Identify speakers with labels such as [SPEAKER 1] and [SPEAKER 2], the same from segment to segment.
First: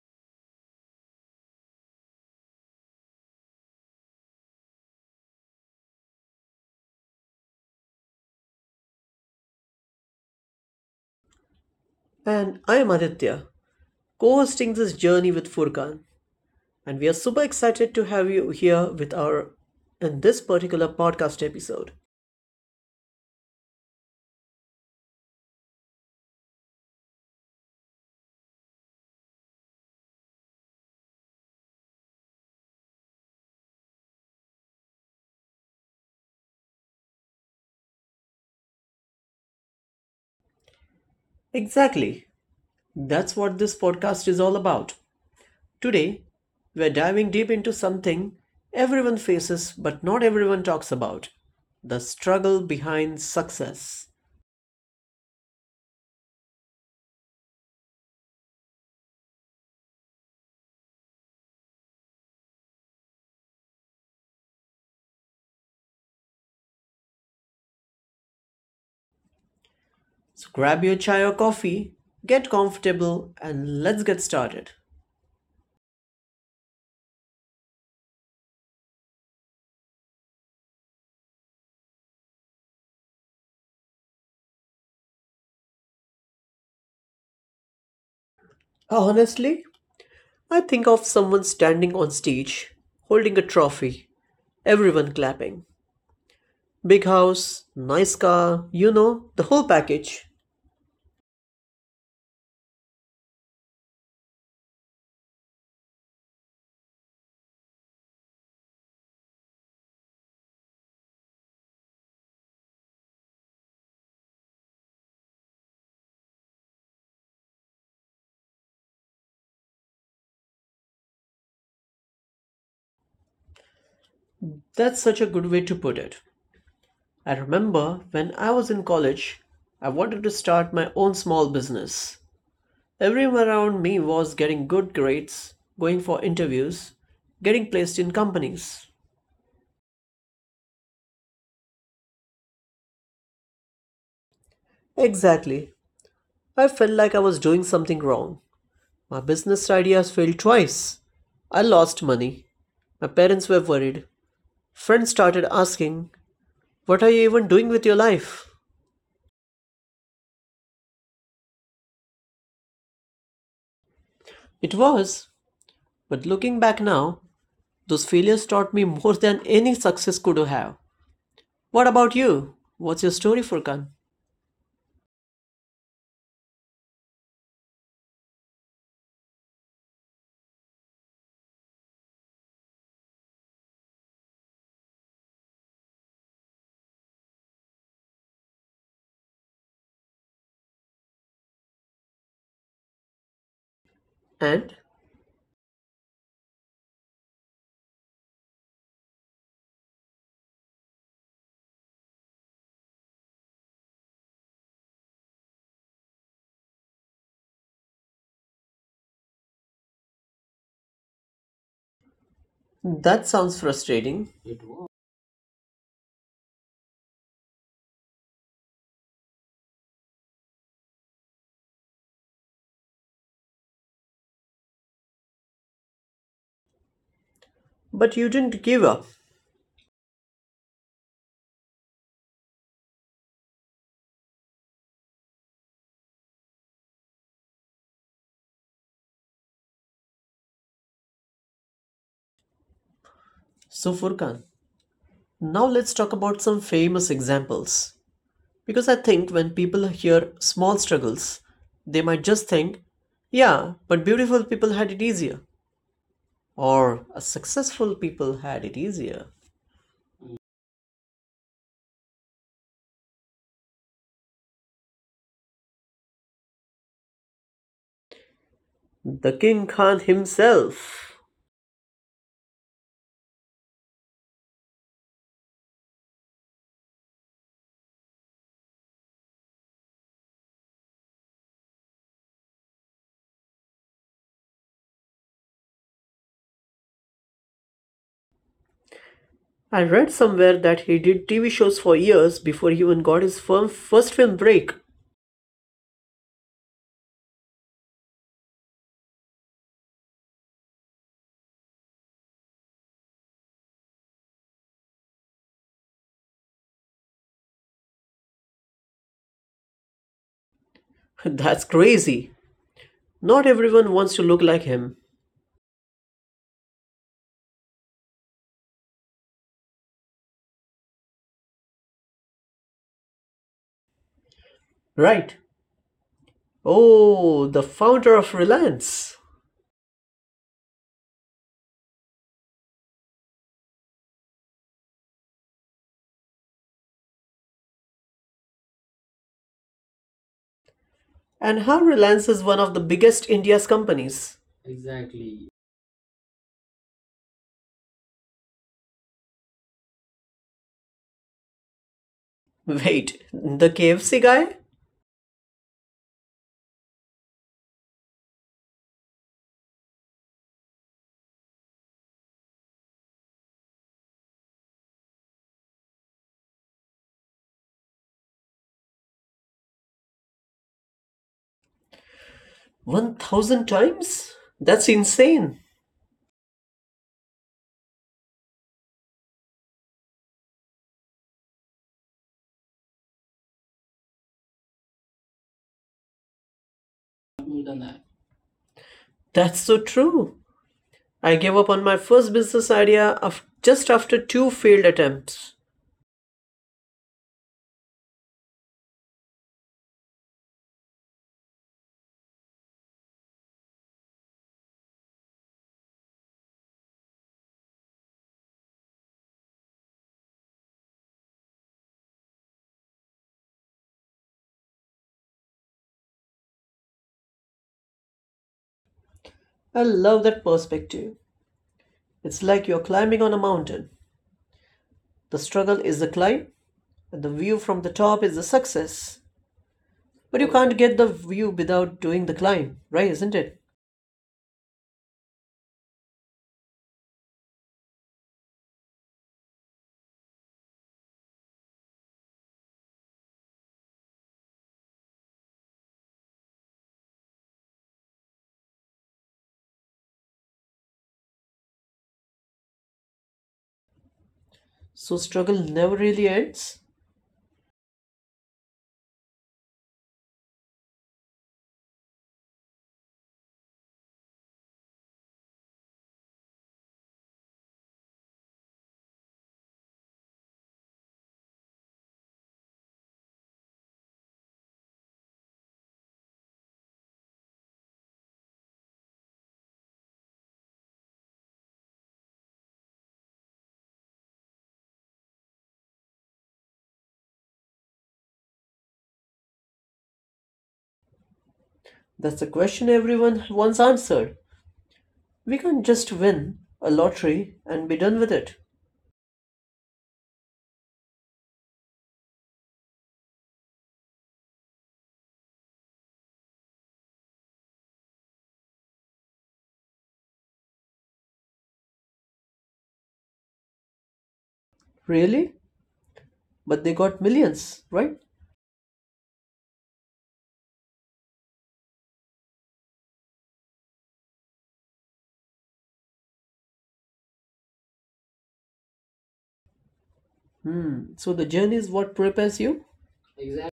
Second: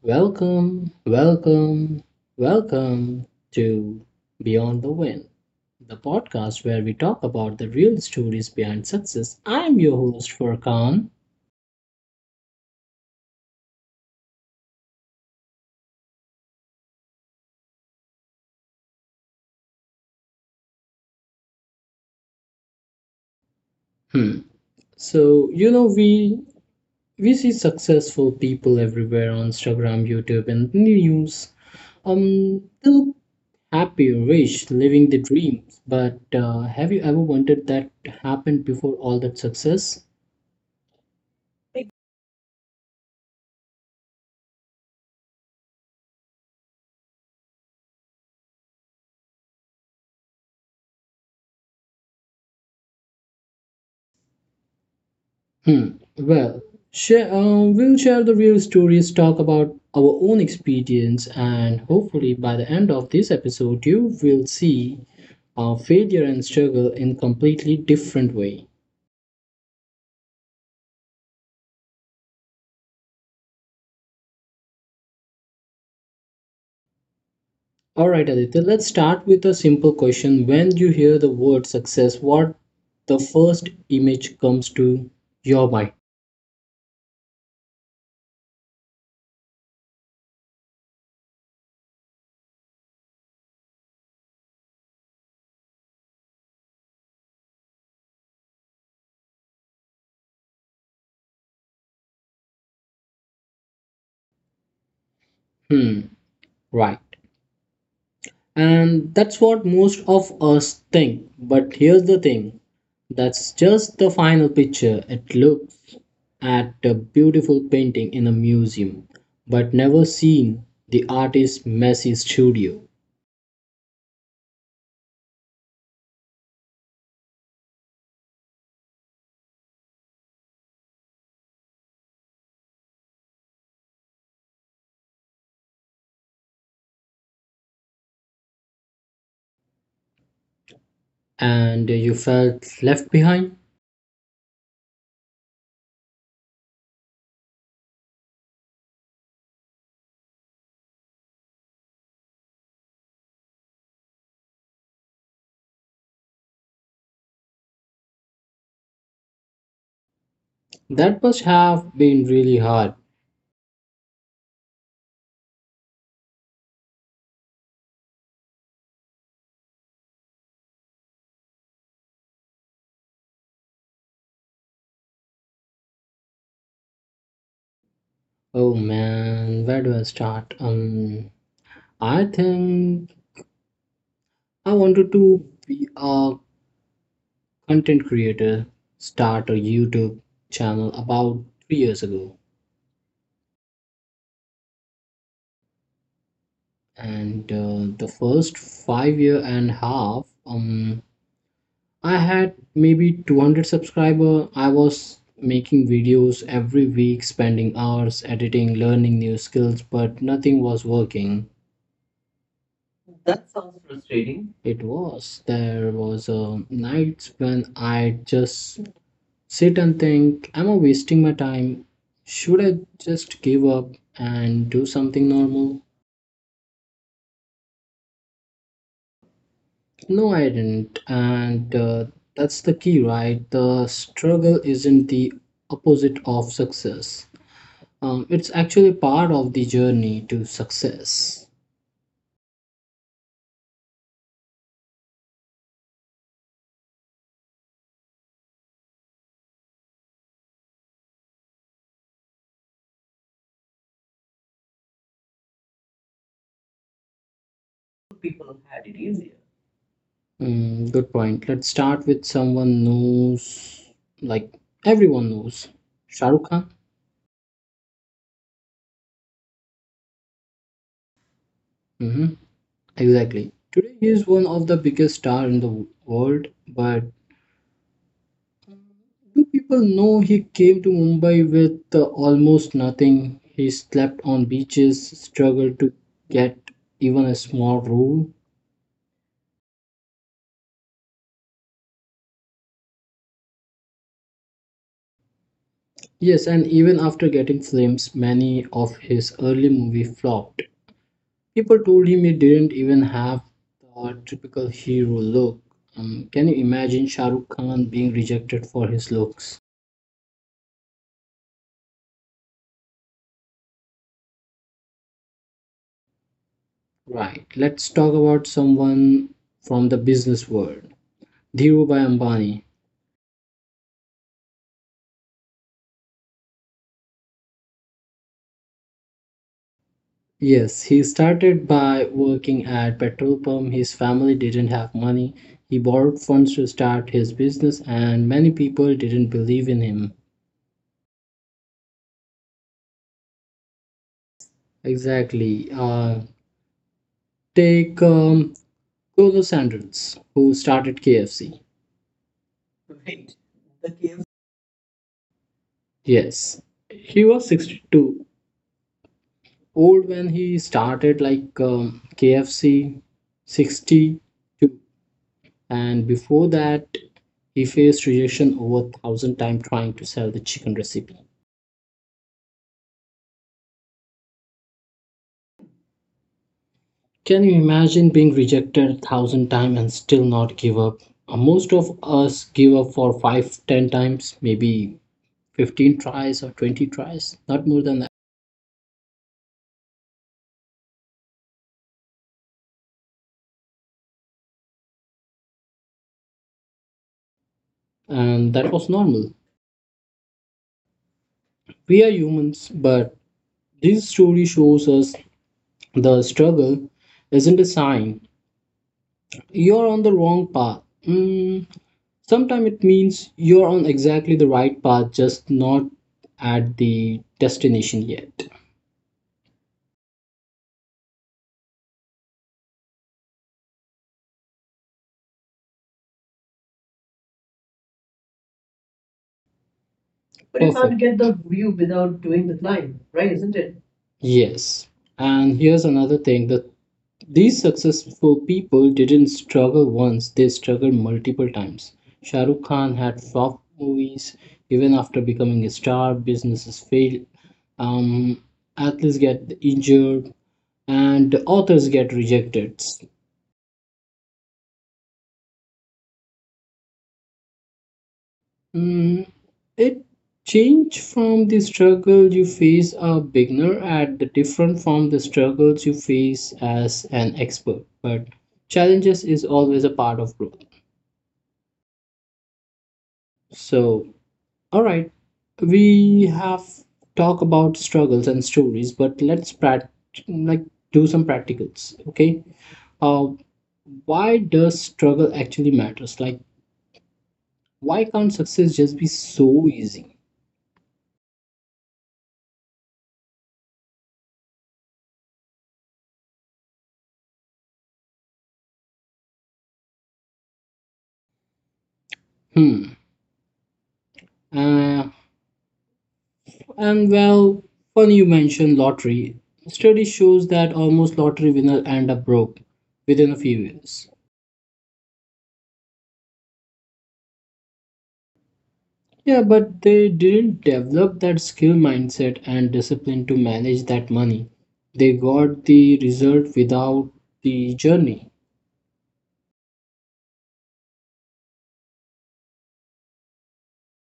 [SPEAKER 1] Welcome, welcome, welcome to Beyond the Win, the podcast where we talk about the real stories behind success. I'm your host, Furkan.
[SPEAKER 2] And I am Aditya, co hosting this journey with Furkan. And we are super excited to have you here with our in this particular podcast episode.
[SPEAKER 1] Hmm. So we see successful people everywhere on Instagram, YouTube, and the news. They look happy, rich, living the dreams. But have you ever wondered that happened before all that success?
[SPEAKER 2] Exactly. That's what this podcast is all about. Today, we're diving deep into something everyone faces but not everyone talks about the struggle behind success.
[SPEAKER 1] Hmm. Well, we'll share the real stories, talk about our own experience, and hopefully by the end of this episode, you will see failure and struggle in completely different way.
[SPEAKER 2] So grab your chai or coffee, get comfortable, and let's get started.
[SPEAKER 1] All right, Aditya, let's start with a simple question. When you hear the word success, what the first image comes to your mind?
[SPEAKER 2] Honestly, I think of someone standing on stage, holding a trophy, everyone clapping. Big house, nice car, the whole package.
[SPEAKER 1] Hmm. Right. And that's what most of us think. But here's the thing, that's just the final picture. It looks at a beautiful painting in a museum, but never seen the artist's messy studio.
[SPEAKER 2] That's such a good way to put it. I remember when I was in college, I wanted to start my own small business. Everyone around me was getting good grades, going for interviews, getting placed in companies.
[SPEAKER 1] And you felt left behind?
[SPEAKER 2] Exactly. I felt like I was doing something wrong. My business ideas failed twice. I lost money. My parents were worried. Friends started asking, what are you even doing with your life?
[SPEAKER 1] That must have been really hard.
[SPEAKER 2] It was, but looking back now, those failures taught me more than any success could have. What about you? What's your story, Furkan?
[SPEAKER 1] Oh man, where do I start? I think I wanted to be a content creator, start a YouTube channel about 3 years ago.
[SPEAKER 2] And
[SPEAKER 1] And the first 5 year and a half, I had maybe 200 subscriber. I was making videos every week, spending hours editing, learning new skills, but nothing was working.
[SPEAKER 2] that
[SPEAKER 1] That sounds
[SPEAKER 2] sounds
[SPEAKER 1] frustrating.
[SPEAKER 2] frustrating,
[SPEAKER 1] It was. There was a nights when I just sit and think, am I wasting my time? Should I just give up and do something normal?
[SPEAKER 2] but you didn't give up.
[SPEAKER 1] No, I didn't. And that's the key, right? The struggle isn't the opposite of success, it's actually part of the journey to success.
[SPEAKER 2] So, Furkan, now let's talk about some famous examples. Because I think when people hear small struggles, they might just think, yeah, but beautiful people had it easier, or a successful
[SPEAKER 1] People
[SPEAKER 2] people
[SPEAKER 1] who had
[SPEAKER 2] had
[SPEAKER 1] it
[SPEAKER 2] it
[SPEAKER 1] easier.
[SPEAKER 2] easier.
[SPEAKER 1] Mm, good point. Let's start with someone knows, like everyone knows, Shahrukh Khan.
[SPEAKER 2] The King Khan himself.
[SPEAKER 1] Mhm. Exactly. Today he is one of the biggest star in the world, but do people know he came to Mumbai with almost nothing? He slept on beaches, struggled to get even a small room.
[SPEAKER 2] I read somewhere that he did TV shows for years before he even got his firm first film break.
[SPEAKER 1] Yes, and even after getting films, many of his early movie flopped. People told him he didn't even have the typical hero look. Can you imagine Shah Rukh Khan being rejected for his looks?
[SPEAKER 2] That's crazy. Not everyone wants to look like him.
[SPEAKER 1] Right. Let's talk about someone from the business world. Dhirubhai Ambani.
[SPEAKER 2] Right. Oh, the founder of Reliance.
[SPEAKER 1] Yes, he started by working at petrol pump. His family didn't have money. He borrowed funds to start his business and many people didn't believe in him.
[SPEAKER 2] And how Reliance is one of the biggest India's companies.
[SPEAKER 1] Exactly.
[SPEAKER 2] Exactly.
[SPEAKER 1] Take Golo Sanders, who started KFC. Right.
[SPEAKER 2] Wait,
[SPEAKER 1] The
[SPEAKER 2] the
[SPEAKER 1] KFC.
[SPEAKER 2] KFC guy?
[SPEAKER 1] Yes. He was 62 old when he started like KFC, 62, and before that he faced rejection over 1000 times trying to sell the chicken recipe.
[SPEAKER 2] 1000 times? That's insane.
[SPEAKER 1] Can you imagine being rejected 1000 times and still not give up? Most of us give up for 5, 10 times, maybe 15 tries or 20 tries, not more
[SPEAKER 2] More
[SPEAKER 1] than
[SPEAKER 2] than
[SPEAKER 1] that.
[SPEAKER 2] that. That's so true. I gave up on my first business idea just after two failed attempts.
[SPEAKER 1] And that was normal. We are humans, but this story shows us the struggle isn't a sign you're on the wrong path. Mm, sometimes it means you're on exactly the right path, just not at the destination yet.
[SPEAKER 2] I love that perspective. It's like you're climbing on a mountain. The struggle is the climb, and the view from the top is the success.
[SPEAKER 1] But
[SPEAKER 2] But you
[SPEAKER 1] you can't Perfect.
[SPEAKER 2] can't
[SPEAKER 1] Get
[SPEAKER 2] get the
[SPEAKER 1] the view
[SPEAKER 2] view
[SPEAKER 1] without
[SPEAKER 2] without
[SPEAKER 1] doing
[SPEAKER 2] doing
[SPEAKER 1] the
[SPEAKER 2] the
[SPEAKER 1] climb,
[SPEAKER 2] climb,
[SPEAKER 1] right?
[SPEAKER 2] right?
[SPEAKER 1] Isn't
[SPEAKER 2] Isn't
[SPEAKER 1] it?
[SPEAKER 2] it?
[SPEAKER 1] Yes. And here's another thing that these successful people didn't struggle once, they struggled multiple times. Shah Rukh Khan had flop movies even after becoming a star, businesses failed, um, athletes get injured, and authors get rejected.
[SPEAKER 2] So, struggle never really ends?
[SPEAKER 1] Mm, it change from the struggle you face a beginner at the different from the struggles you face as an expert. But challenges is always a part of growth. So, all right, we have talk about struggles and stories, but let's like do some practicals. Okay, uh, why does struggle actually matters? Like, why can't success just be so easy?
[SPEAKER 2] That's the question everyone once answered. We can't just win a lottery and be done with it.
[SPEAKER 1] Hmm. Uh, and funny you mentioned lottery. Study shows that almost lottery winner end up broke within a few years.
[SPEAKER 2] Really? But they got millions, right?
[SPEAKER 1] Yeah, but they didn't develop that skill mindset and discipline to manage that money. They got the result without the journey.
[SPEAKER 2] Hmm. So the journey is what prepares you? Exactly.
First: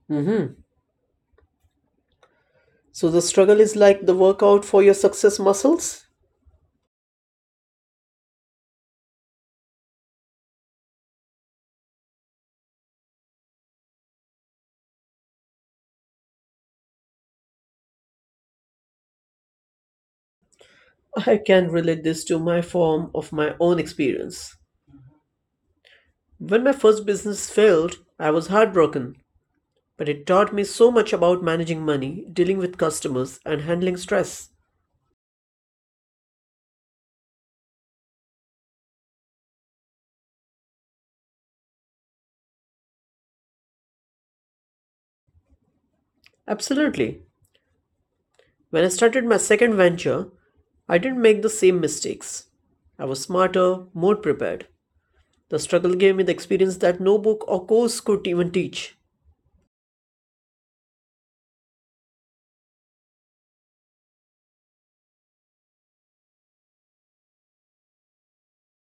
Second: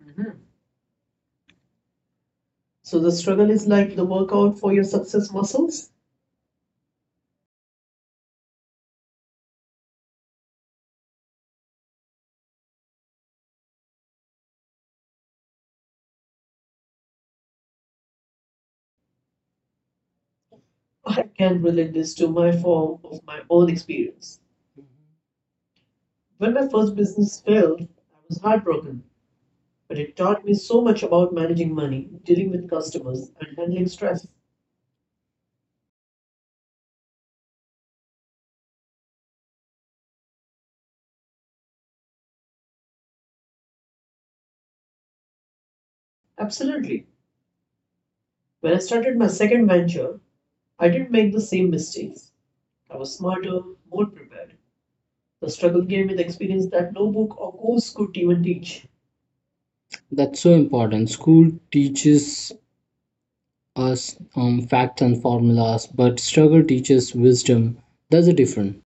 [SPEAKER 1] Mhm.
[SPEAKER 2] Mm-hmm.
[SPEAKER 1] So the
[SPEAKER 2] So the
[SPEAKER 1] struggle
[SPEAKER 2] struggle
[SPEAKER 1] is
[SPEAKER 2] is
[SPEAKER 1] like the
[SPEAKER 2] like the
[SPEAKER 1] workout
[SPEAKER 2] workout
[SPEAKER 1] for
[SPEAKER 2] for
[SPEAKER 1] your
[SPEAKER 2] your
[SPEAKER 1] success
[SPEAKER 2] success
[SPEAKER 1] muscles.
[SPEAKER 2] muscles?
[SPEAKER 1] I
[SPEAKER 2] I
[SPEAKER 1] can
[SPEAKER 2] can
[SPEAKER 1] relate
[SPEAKER 2] relate
[SPEAKER 1] this
[SPEAKER 2] this
[SPEAKER 1] to
[SPEAKER 2] to
[SPEAKER 1] my
[SPEAKER 2] my
[SPEAKER 1] form
[SPEAKER 2] form
[SPEAKER 1] of
[SPEAKER 2] of
[SPEAKER 1] my
[SPEAKER 2] my
[SPEAKER 1] own
[SPEAKER 2] own
[SPEAKER 1] experience.
[SPEAKER 2] experience.
[SPEAKER 1] When
[SPEAKER 2] When
[SPEAKER 1] my
[SPEAKER 2] my
[SPEAKER 1] first
[SPEAKER 2] first
[SPEAKER 1] business
[SPEAKER 2] business
[SPEAKER 1] failed,
[SPEAKER 2] failed,
[SPEAKER 1] I
[SPEAKER 2] I
[SPEAKER 1] was
[SPEAKER 2] was
[SPEAKER 1] heartbroken.
[SPEAKER 2] heartbroken,
[SPEAKER 1] But
[SPEAKER 2] but
[SPEAKER 1] it
[SPEAKER 2] it
[SPEAKER 1] taught
[SPEAKER 2] taught
[SPEAKER 1] me
[SPEAKER 2] me
[SPEAKER 1] so
[SPEAKER 2] so
[SPEAKER 1] much
[SPEAKER 2] much
[SPEAKER 1] about
[SPEAKER 2] about
[SPEAKER 1] managing
[SPEAKER 2] managing
[SPEAKER 1] money,
[SPEAKER 2] money,
[SPEAKER 1] dealing
[SPEAKER 2] dealing
[SPEAKER 1] with
[SPEAKER 2] with
[SPEAKER 1] customers,
[SPEAKER 2] customers,
[SPEAKER 1] and
[SPEAKER 2] and
[SPEAKER 1] handling
[SPEAKER 2] handling
[SPEAKER 1] stress.
[SPEAKER 2] stress.
[SPEAKER 1] Absolutely.
[SPEAKER 2] Absolutely.
[SPEAKER 1] When I
[SPEAKER 2] When I
[SPEAKER 1] started
[SPEAKER 2] started
[SPEAKER 1] my
[SPEAKER 2] my
[SPEAKER 1] second
[SPEAKER 2] second
[SPEAKER 1] venture,
[SPEAKER 2] venture,
[SPEAKER 1] I
[SPEAKER 2] I
[SPEAKER 1] didn't
[SPEAKER 2] didn't
[SPEAKER 1] make the
[SPEAKER 2] make the
[SPEAKER 1] same
[SPEAKER 2] same
[SPEAKER 1] mistakes.
[SPEAKER 2] mistakes.
[SPEAKER 1] I
[SPEAKER 2] I
[SPEAKER 1] was
[SPEAKER 2] was
[SPEAKER 1] smarter,
[SPEAKER 2] smarter,
[SPEAKER 1] more
[SPEAKER 2] more
[SPEAKER 1] prepared.
[SPEAKER 2] prepared.
[SPEAKER 1] The
[SPEAKER 2] The
[SPEAKER 1] struggle
[SPEAKER 2] struggle
[SPEAKER 1] gave me
[SPEAKER 2] gave me
[SPEAKER 1] the
[SPEAKER 2] the
[SPEAKER 1] experience
[SPEAKER 2] experience
[SPEAKER 1] that
[SPEAKER 2] that
[SPEAKER 1] no
[SPEAKER 2] no
[SPEAKER 1] book
[SPEAKER 2] book
[SPEAKER 1] or
[SPEAKER 2] or
[SPEAKER 1] course
[SPEAKER 2] course
[SPEAKER 1] could
[SPEAKER 2] could
[SPEAKER 1] even
[SPEAKER 2] even
[SPEAKER 1] teach.
[SPEAKER 2] teach.
[SPEAKER 1] That's so important. School teaches us facts and formulas, but struggle teaches wisdom. That's a different.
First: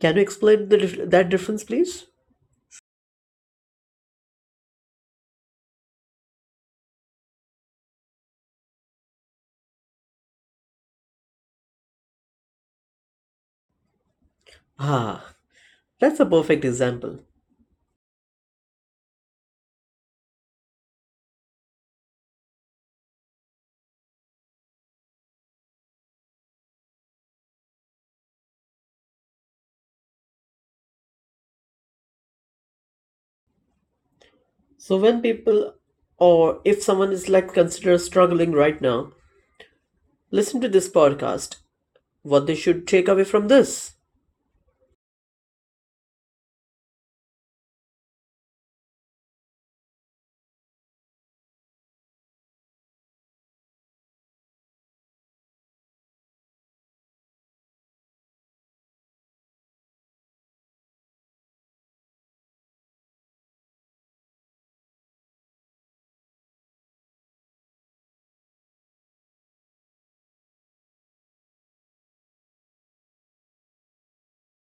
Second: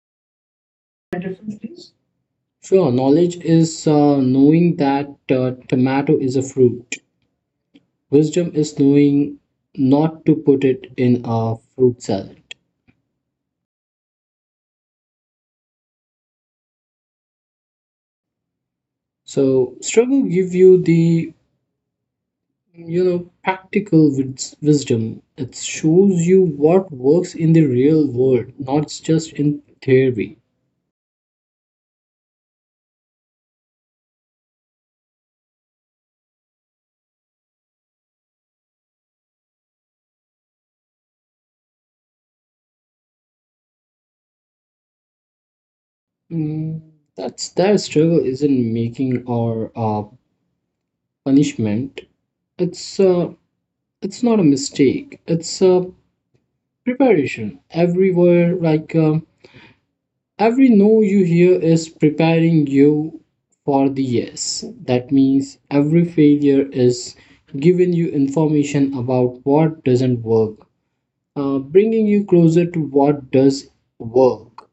[SPEAKER 2] Can you explain
[SPEAKER 1] And
[SPEAKER 2] that
[SPEAKER 1] difference
[SPEAKER 2] difference,
[SPEAKER 1] things.
[SPEAKER 2] please?
[SPEAKER 1] Sure, knowledge is knowing that tomato is a fruit. Wisdom is knowing not to put it in a fruit salad.
[SPEAKER 2] Ah, that's a perfect example.
[SPEAKER 1] So struggle give you the you know practical wisdom. It shows you what works in the real world, not just in theory.
[SPEAKER 2] So, when people or if someone is like considered struggling right now, listen to this podcast. What they should take away from this?
[SPEAKER 1] Mm, that's that struggle isn't making or punishment. It's uh, it's not a mistake. It's a preparation. Every no you hear is preparing you for the yes. That means every failure is giving you information about what doesn't work, bringing you closer to what does work.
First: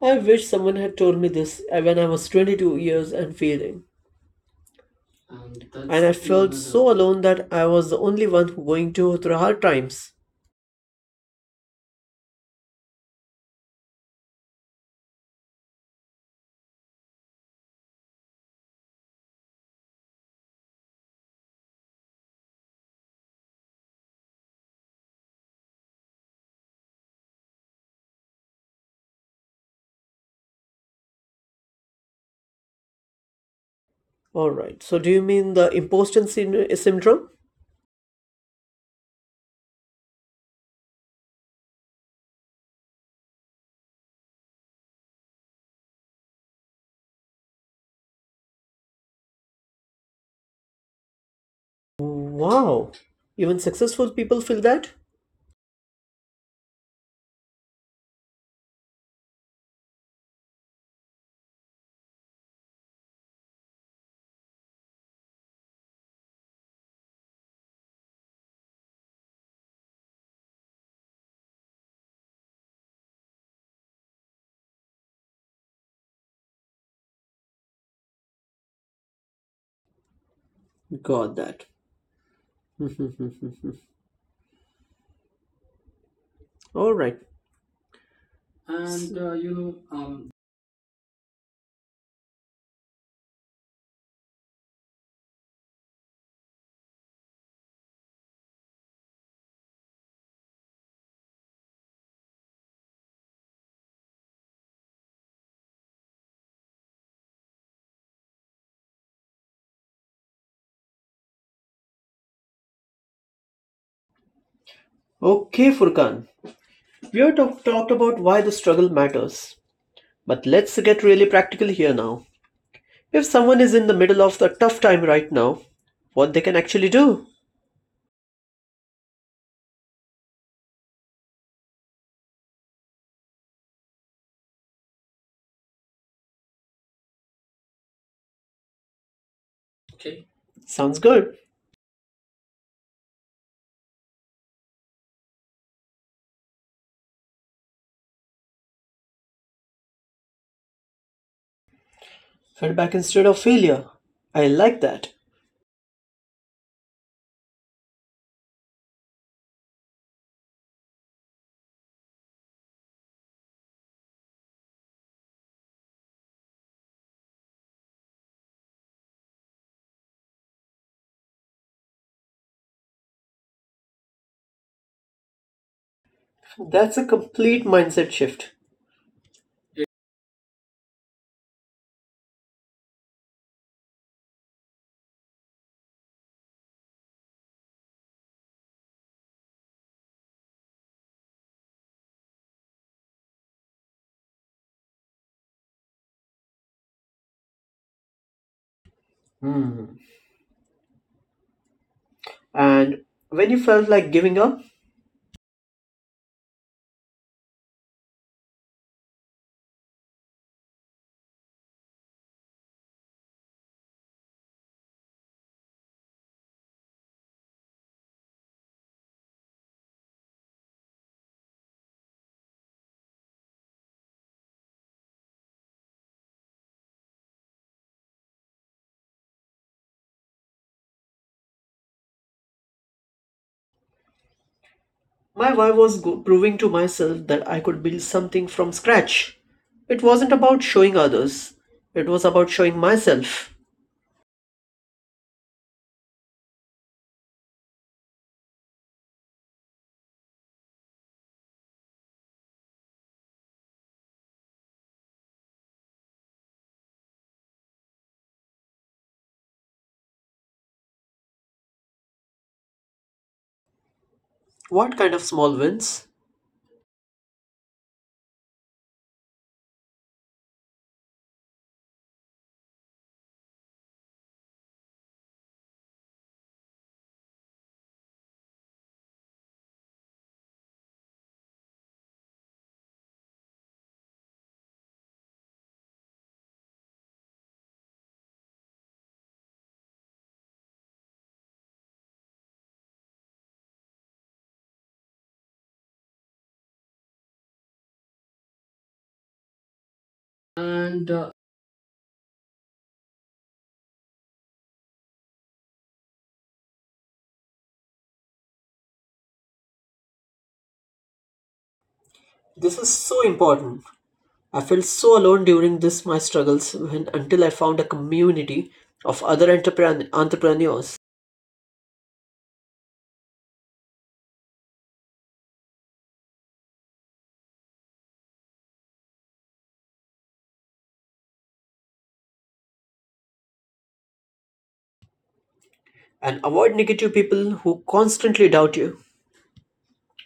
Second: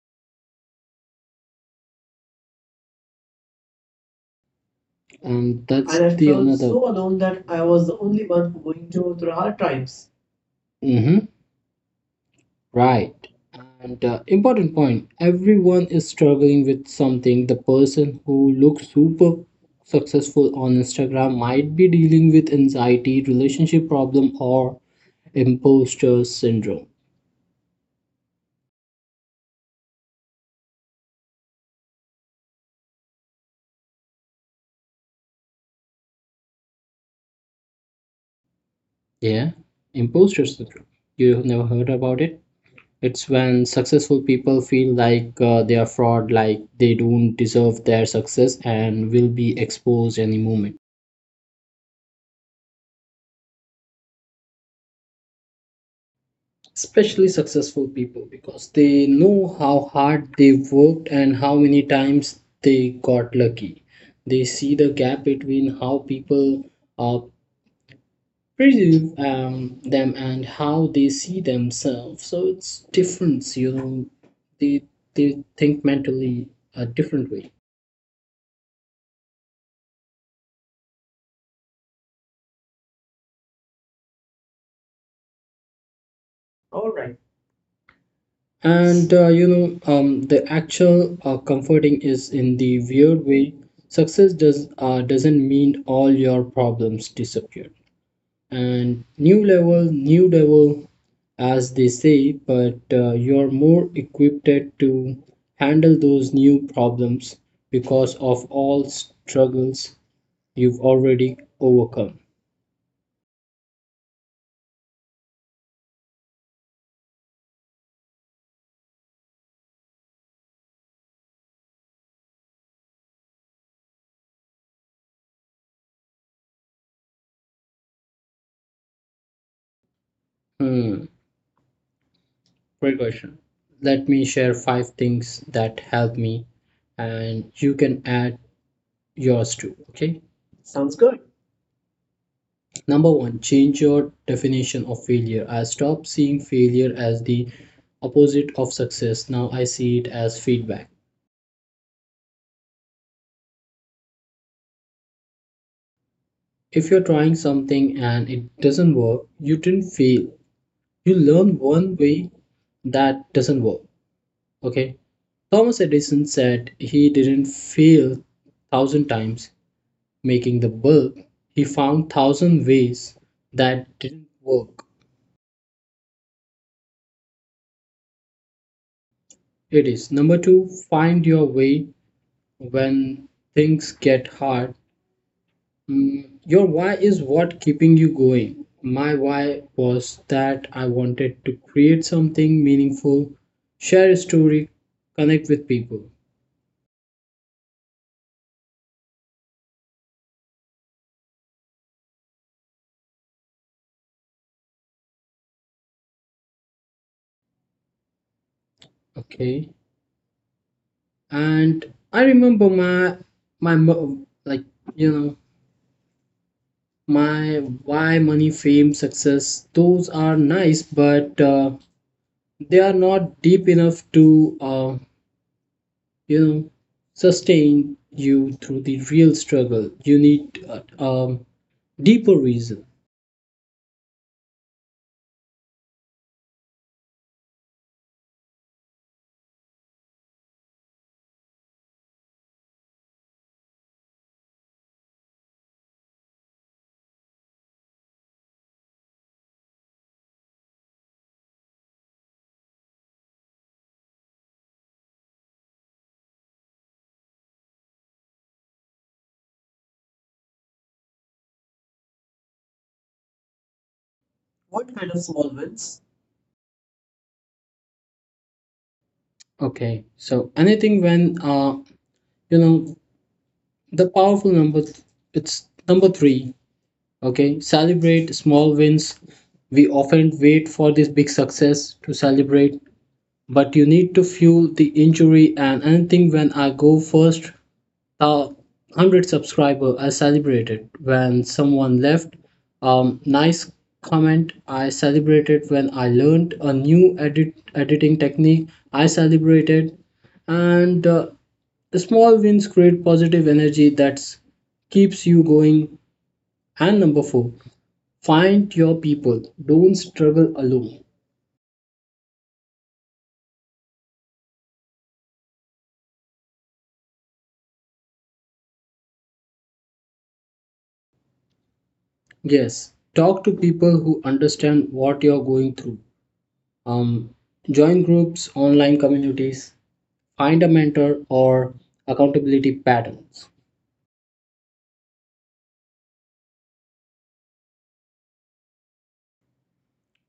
[SPEAKER 2] I wish someone had told me this when I was 22 years and failing. And
[SPEAKER 1] And
[SPEAKER 2] and
[SPEAKER 1] that's And I
[SPEAKER 2] that's I
[SPEAKER 1] the felt
[SPEAKER 2] felt
[SPEAKER 1] another.
[SPEAKER 2] another.
[SPEAKER 1] So
[SPEAKER 2] So
[SPEAKER 1] alone
[SPEAKER 2] alone
[SPEAKER 1] that
[SPEAKER 2] that
[SPEAKER 1] I
[SPEAKER 2] I
[SPEAKER 1] was
[SPEAKER 2] was the
[SPEAKER 1] the only
[SPEAKER 2] only one
[SPEAKER 1] one
[SPEAKER 2] who
[SPEAKER 1] going
[SPEAKER 2] going
[SPEAKER 1] to
[SPEAKER 2] to
[SPEAKER 1] through
[SPEAKER 2] through
[SPEAKER 1] hard
[SPEAKER 2] hard times.
[SPEAKER 1] times. Right. And important point everyone is struggling with something. The person who looks super successful on Instagram might be dealing with anxiety, relationship problem, or imposter syndrome.
[SPEAKER 2] All right. So do you mean the syndrome?
[SPEAKER 1] Yeah, imposter syndrome. You have never heard about it? It's when successful people feel like they are fraud, like they don't deserve their success and will be exposed any moment.
[SPEAKER 2] Wow. Even successful people feel that?
[SPEAKER 1] Especially successful people because they know how hard they worked and how many times they got lucky. They see the gap between how people uh, perceive them and how they see themselves, so it's difference, you know, they they think mentally a different way.
[SPEAKER 2] Got that.
[SPEAKER 1] All
[SPEAKER 2] All
[SPEAKER 1] right.
[SPEAKER 2] right.
[SPEAKER 1] and
[SPEAKER 2] And
[SPEAKER 1] uh, you
[SPEAKER 2] you know,
[SPEAKER 1] know, um, the actual comforting is in the weird way. Success doesn't mean all your problems disappear. And new level, new devil, as they say, but you're more equipped to handle those new problems because of all struggles you've already overcome.
[SPEAKER 2] okay, Furkan. We have talked about why the struggle matters. But let's get really practical here now. If someone is in the middle of a tough time right now, what they can actually do?
[SPEAKER 1] Hmm, great question. Let me share five things that help me, and you can add yours too, okay?
[SPEAKER 2] Okay.
[SPEAKER 1] Sounds
[SPEAKER 2] Sounds
[SPEAKER 1] good.
[SPEAKER 2] good.
[SPEAKER 1] Number one, change your definition of failure. I stopped seeing failure as the opposite of success. Now I see it as feedback.
[SPEAKER 2] Feedback instead of failure. I like that.
[SPEAKER 1] If you're trying something and it doesn't work, you didn't fail. You learn one way that doesn't work. Okay. Thomas Edison said he didn't fail thousand times making the bulb. He found thousand ways that didn't work.
[SPEAKER 2] That's a complete mindset shift.
[SPEAKER 1] It is number two, find your way when things get hard. Mm, your why is what keeping you going. My why was that I wanted to create something meaningful, share a story, connect with people.
[SPEAKER 2] Hmm. And when you felt like giving up,
[SPEAKER 1] Okay, and I remember my my mo- like you know my why. Money, fame, success, those are nice, but they are not deep enough to you know sustain you through the real struggle. You need a um, deeper reason.
[SPEAKER 2] my why was proving to myself that I could build something from scratch. It wasn't about showing others, it was about showing myself.
[SPEAKER 1] What
[SPEAKER 2] What
[SPEAKER 1] kind
[SPEAKER 2] kind
[SPEAKER 1] of
[SPEAKER 2] of
[SPEAKER 1] small
[SPEAKER 2] small
[SPEAKER 1] wins?
[SPEAKER 2] wins?
[SPEAKER 1] Okay, so anything when uh you know the powerful number, it's number three. Okay, celebrate small wins. We often wait for this big success to celebrate, but you need to fuel the injury and anything when I go first uh, 100 subscriber, I celebrated when someone left nice comment, I celebrated when I learned a new editing technique, I celebrated. and
[SPEAKER 2] And
[SPEAKER 1] uh, the small wins create positive energy that keeps you going. And number 4, find your people. Don't struggle alone.
[SPEAKER 2] this is so important. I felt so alone during this my struggles when until I found a community of other entrepreneurs
[SPEAKER 1] Yes, talk to people who understand what you're going through. Um, Join groups, online communities, find a mentor or accountability patterns.
[SPEAKER 2] and avoid negative people who constantly doubt you.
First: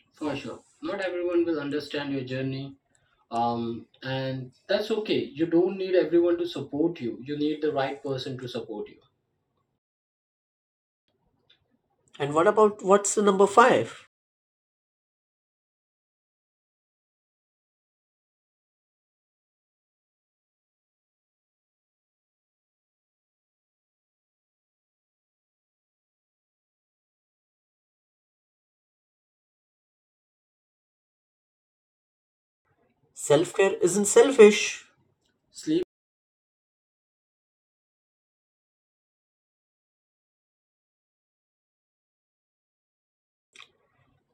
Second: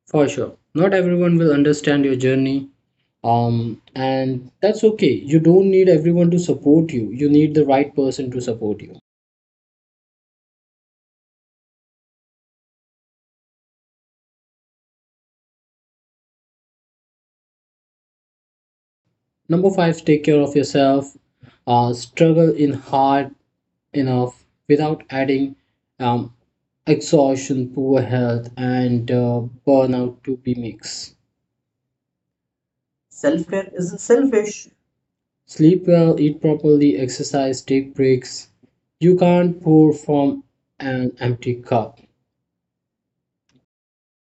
[SPEAKER 1] For
[SPEAKER 2] For
[SPEAKER 1] sure.
[SPEAKER 2] sure.
[SPEAKER 1] Not
[SPEAKER 2] Not
[SPEAKER 1] everyone
[SPEAKER 2] everyone
[SPEAKER 1] will
[SPEAKER 2] will
[SPEAKER 1] understand
[SPEAKER 2] understand
[SPEAKER 1] your
[SPEAKER 2] your
[SPEAKER 1] journey.
[SPEAKER 2] journey.
[SPEAKER 1] Um, and
[SPEAKER 2] And
[SPEAKER 1] that's
[SPEAKER 2] that's
[SPEAKER 1] okay.
[SPEAKER 2] okay.
[SPEAKER 1] You
[SPEAKER 2] You
[SPEAKER 1] don't
[SPEAKER 2] don't
[SPEAKER 1] need
[SPEAKER 2] need
[SPEAKER 1] everyone to
[SPEAKER 2] everyone to
[SPEAKER 1] support
[SPEAKER 2] support
[SPEAKER 1] you.
[SPEAKER 2] you.
[SPEAKER 1] You
[SPEAKER 2] You
[SPEAKER 1] need
[SPEAKER 2] need
[SPEAKER 1] the
[SPEAKER 2] the
[SPEAKER 1] right
[SPEAKER 2] right
[SPEAKER 1] person to
[SPEAKER 2] person to
[SPEAKER 1] support
[SPEAKER 2] support
[SPEAKER 1] you.
[SPEAKER 2] you. And what about what's the number five?
[SPEAKER 1] Number five, take care of yourself. Struggle in hard enough without adding um, exhaustion, poor health, and burnout to be mixed. Self
[SPEAKER 2] Self
[SPEAKER 1] care
[SPEAKER 2] care
[SPEAKER 1] isn't
[SPEAKER 2] isn't
[SPEAKER 1] selfish.
[SPEAKER 2] selfish.
[SPEAKER 1] Sleep
[SPEAKER 2] Sleep.
[SPEAKER 1] well, eat properly, exercise, take breaks. You can't pour from an empty cup.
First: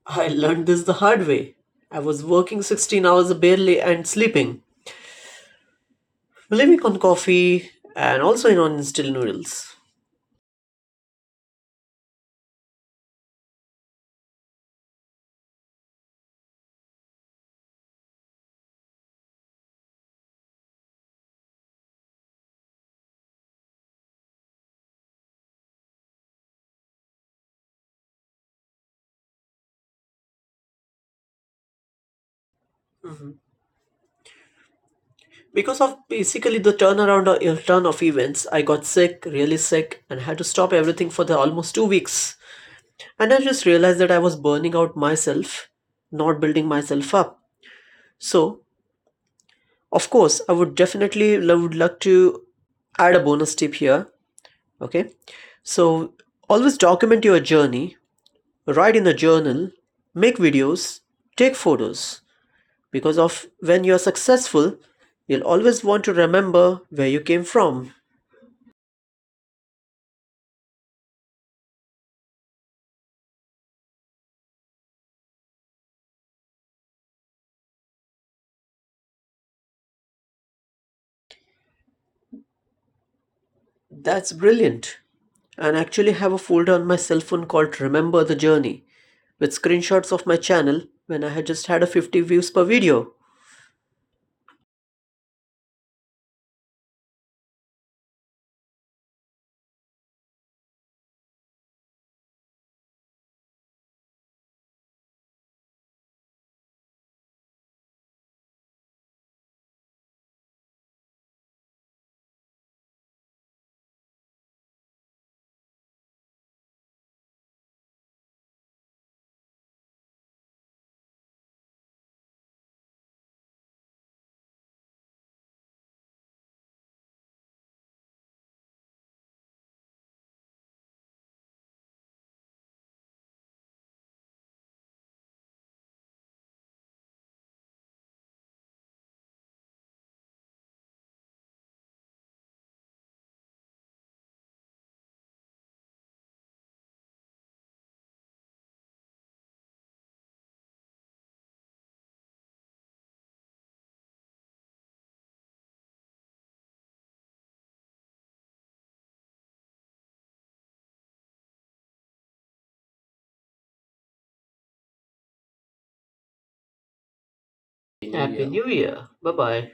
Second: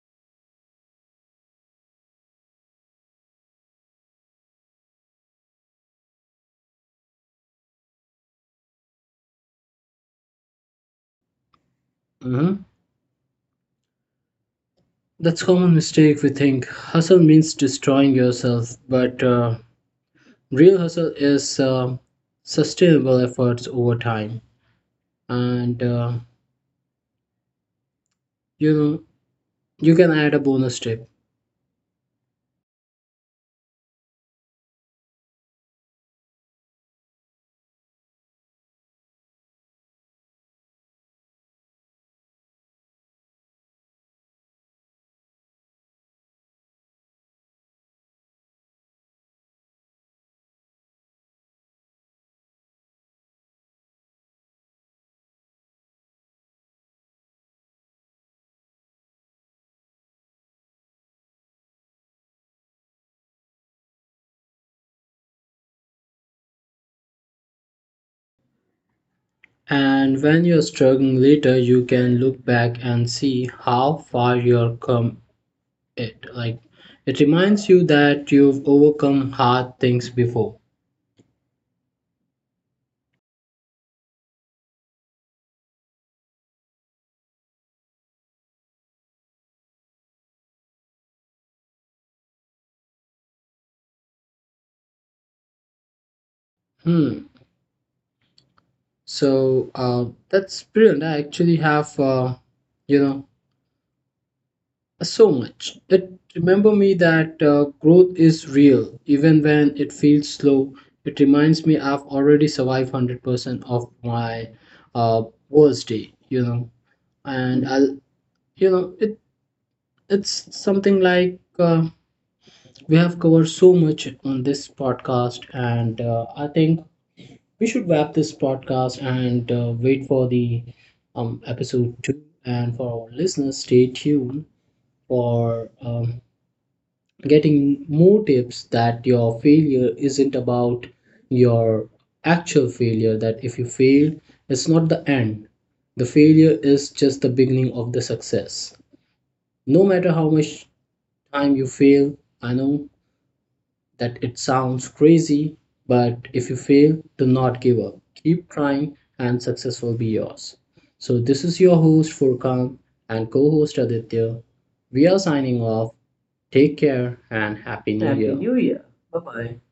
[SPEAKER 2] I learned this the hard way. I was working 16 hours barely and sleeping, living on coffee and also in on instant noodles.
[SPEAKER 1] Uh huh. That's common mistake. We think hustle means destroying yourself, but real hustle is sustainable efforts over time. And you know you can add a bonus tip.
[SPEAKER 2] Because of basically the turnaround or turn of events, I got sick, really sick, and had to stop everything for the almost 2 weeks. And I just realized that I was burning out myself, not building myself up. So, of course, I would definitely would like to add a bonus tip here. Okay, so always document your journey, write in a journal, make videos, take photos. Because of when you are successful, you'll always want to remember where you came from.
[SPEAKER 1] And when you're struggling later you can look back and see how far you have come. It like it reminds you that you've overcome hard things before.
[SPEAKER 2] That's brilliant. And I actually have a folder on my cell phone called Remember the Journey with screenshots of my channel when I had just had a 50 views per video.
[SPEAKER 1] Hmm, so that's brilliant. I actually have uh, you know so much. It remember me that growth is real, even when it feels slow. It reminds me I've already survived 100% of my uh, worst day, you know, and I'll, you know, it it's something like we have covered so much on this podcast, and I think we should wrap this podcast and wait for the episode 2. And for our listeners, stay tuned for getting more tips that your failure isn't about your actual failure. That if you fail, it's not the end. The failure is just the beginning of the success, no matter how much time you fail. I know that it sounds crazy, but if you fail, do not give up. Keep trying and success will be yours. So this is your host, Furkan, and co-host Aditya. We are signing off. Take care and Happy New Year. Happy
[SPEAKER 2] Happy
[SPEAKER 1] New
[SPEAKER 2] New
[SPEAKER 1] Year.
[SPEAKER 2] Year.
[SPEAKER 1] Bye
[SPEAKER 2] Bye
[SPEAKER 1] bye.
[SPEAKER 2] bye.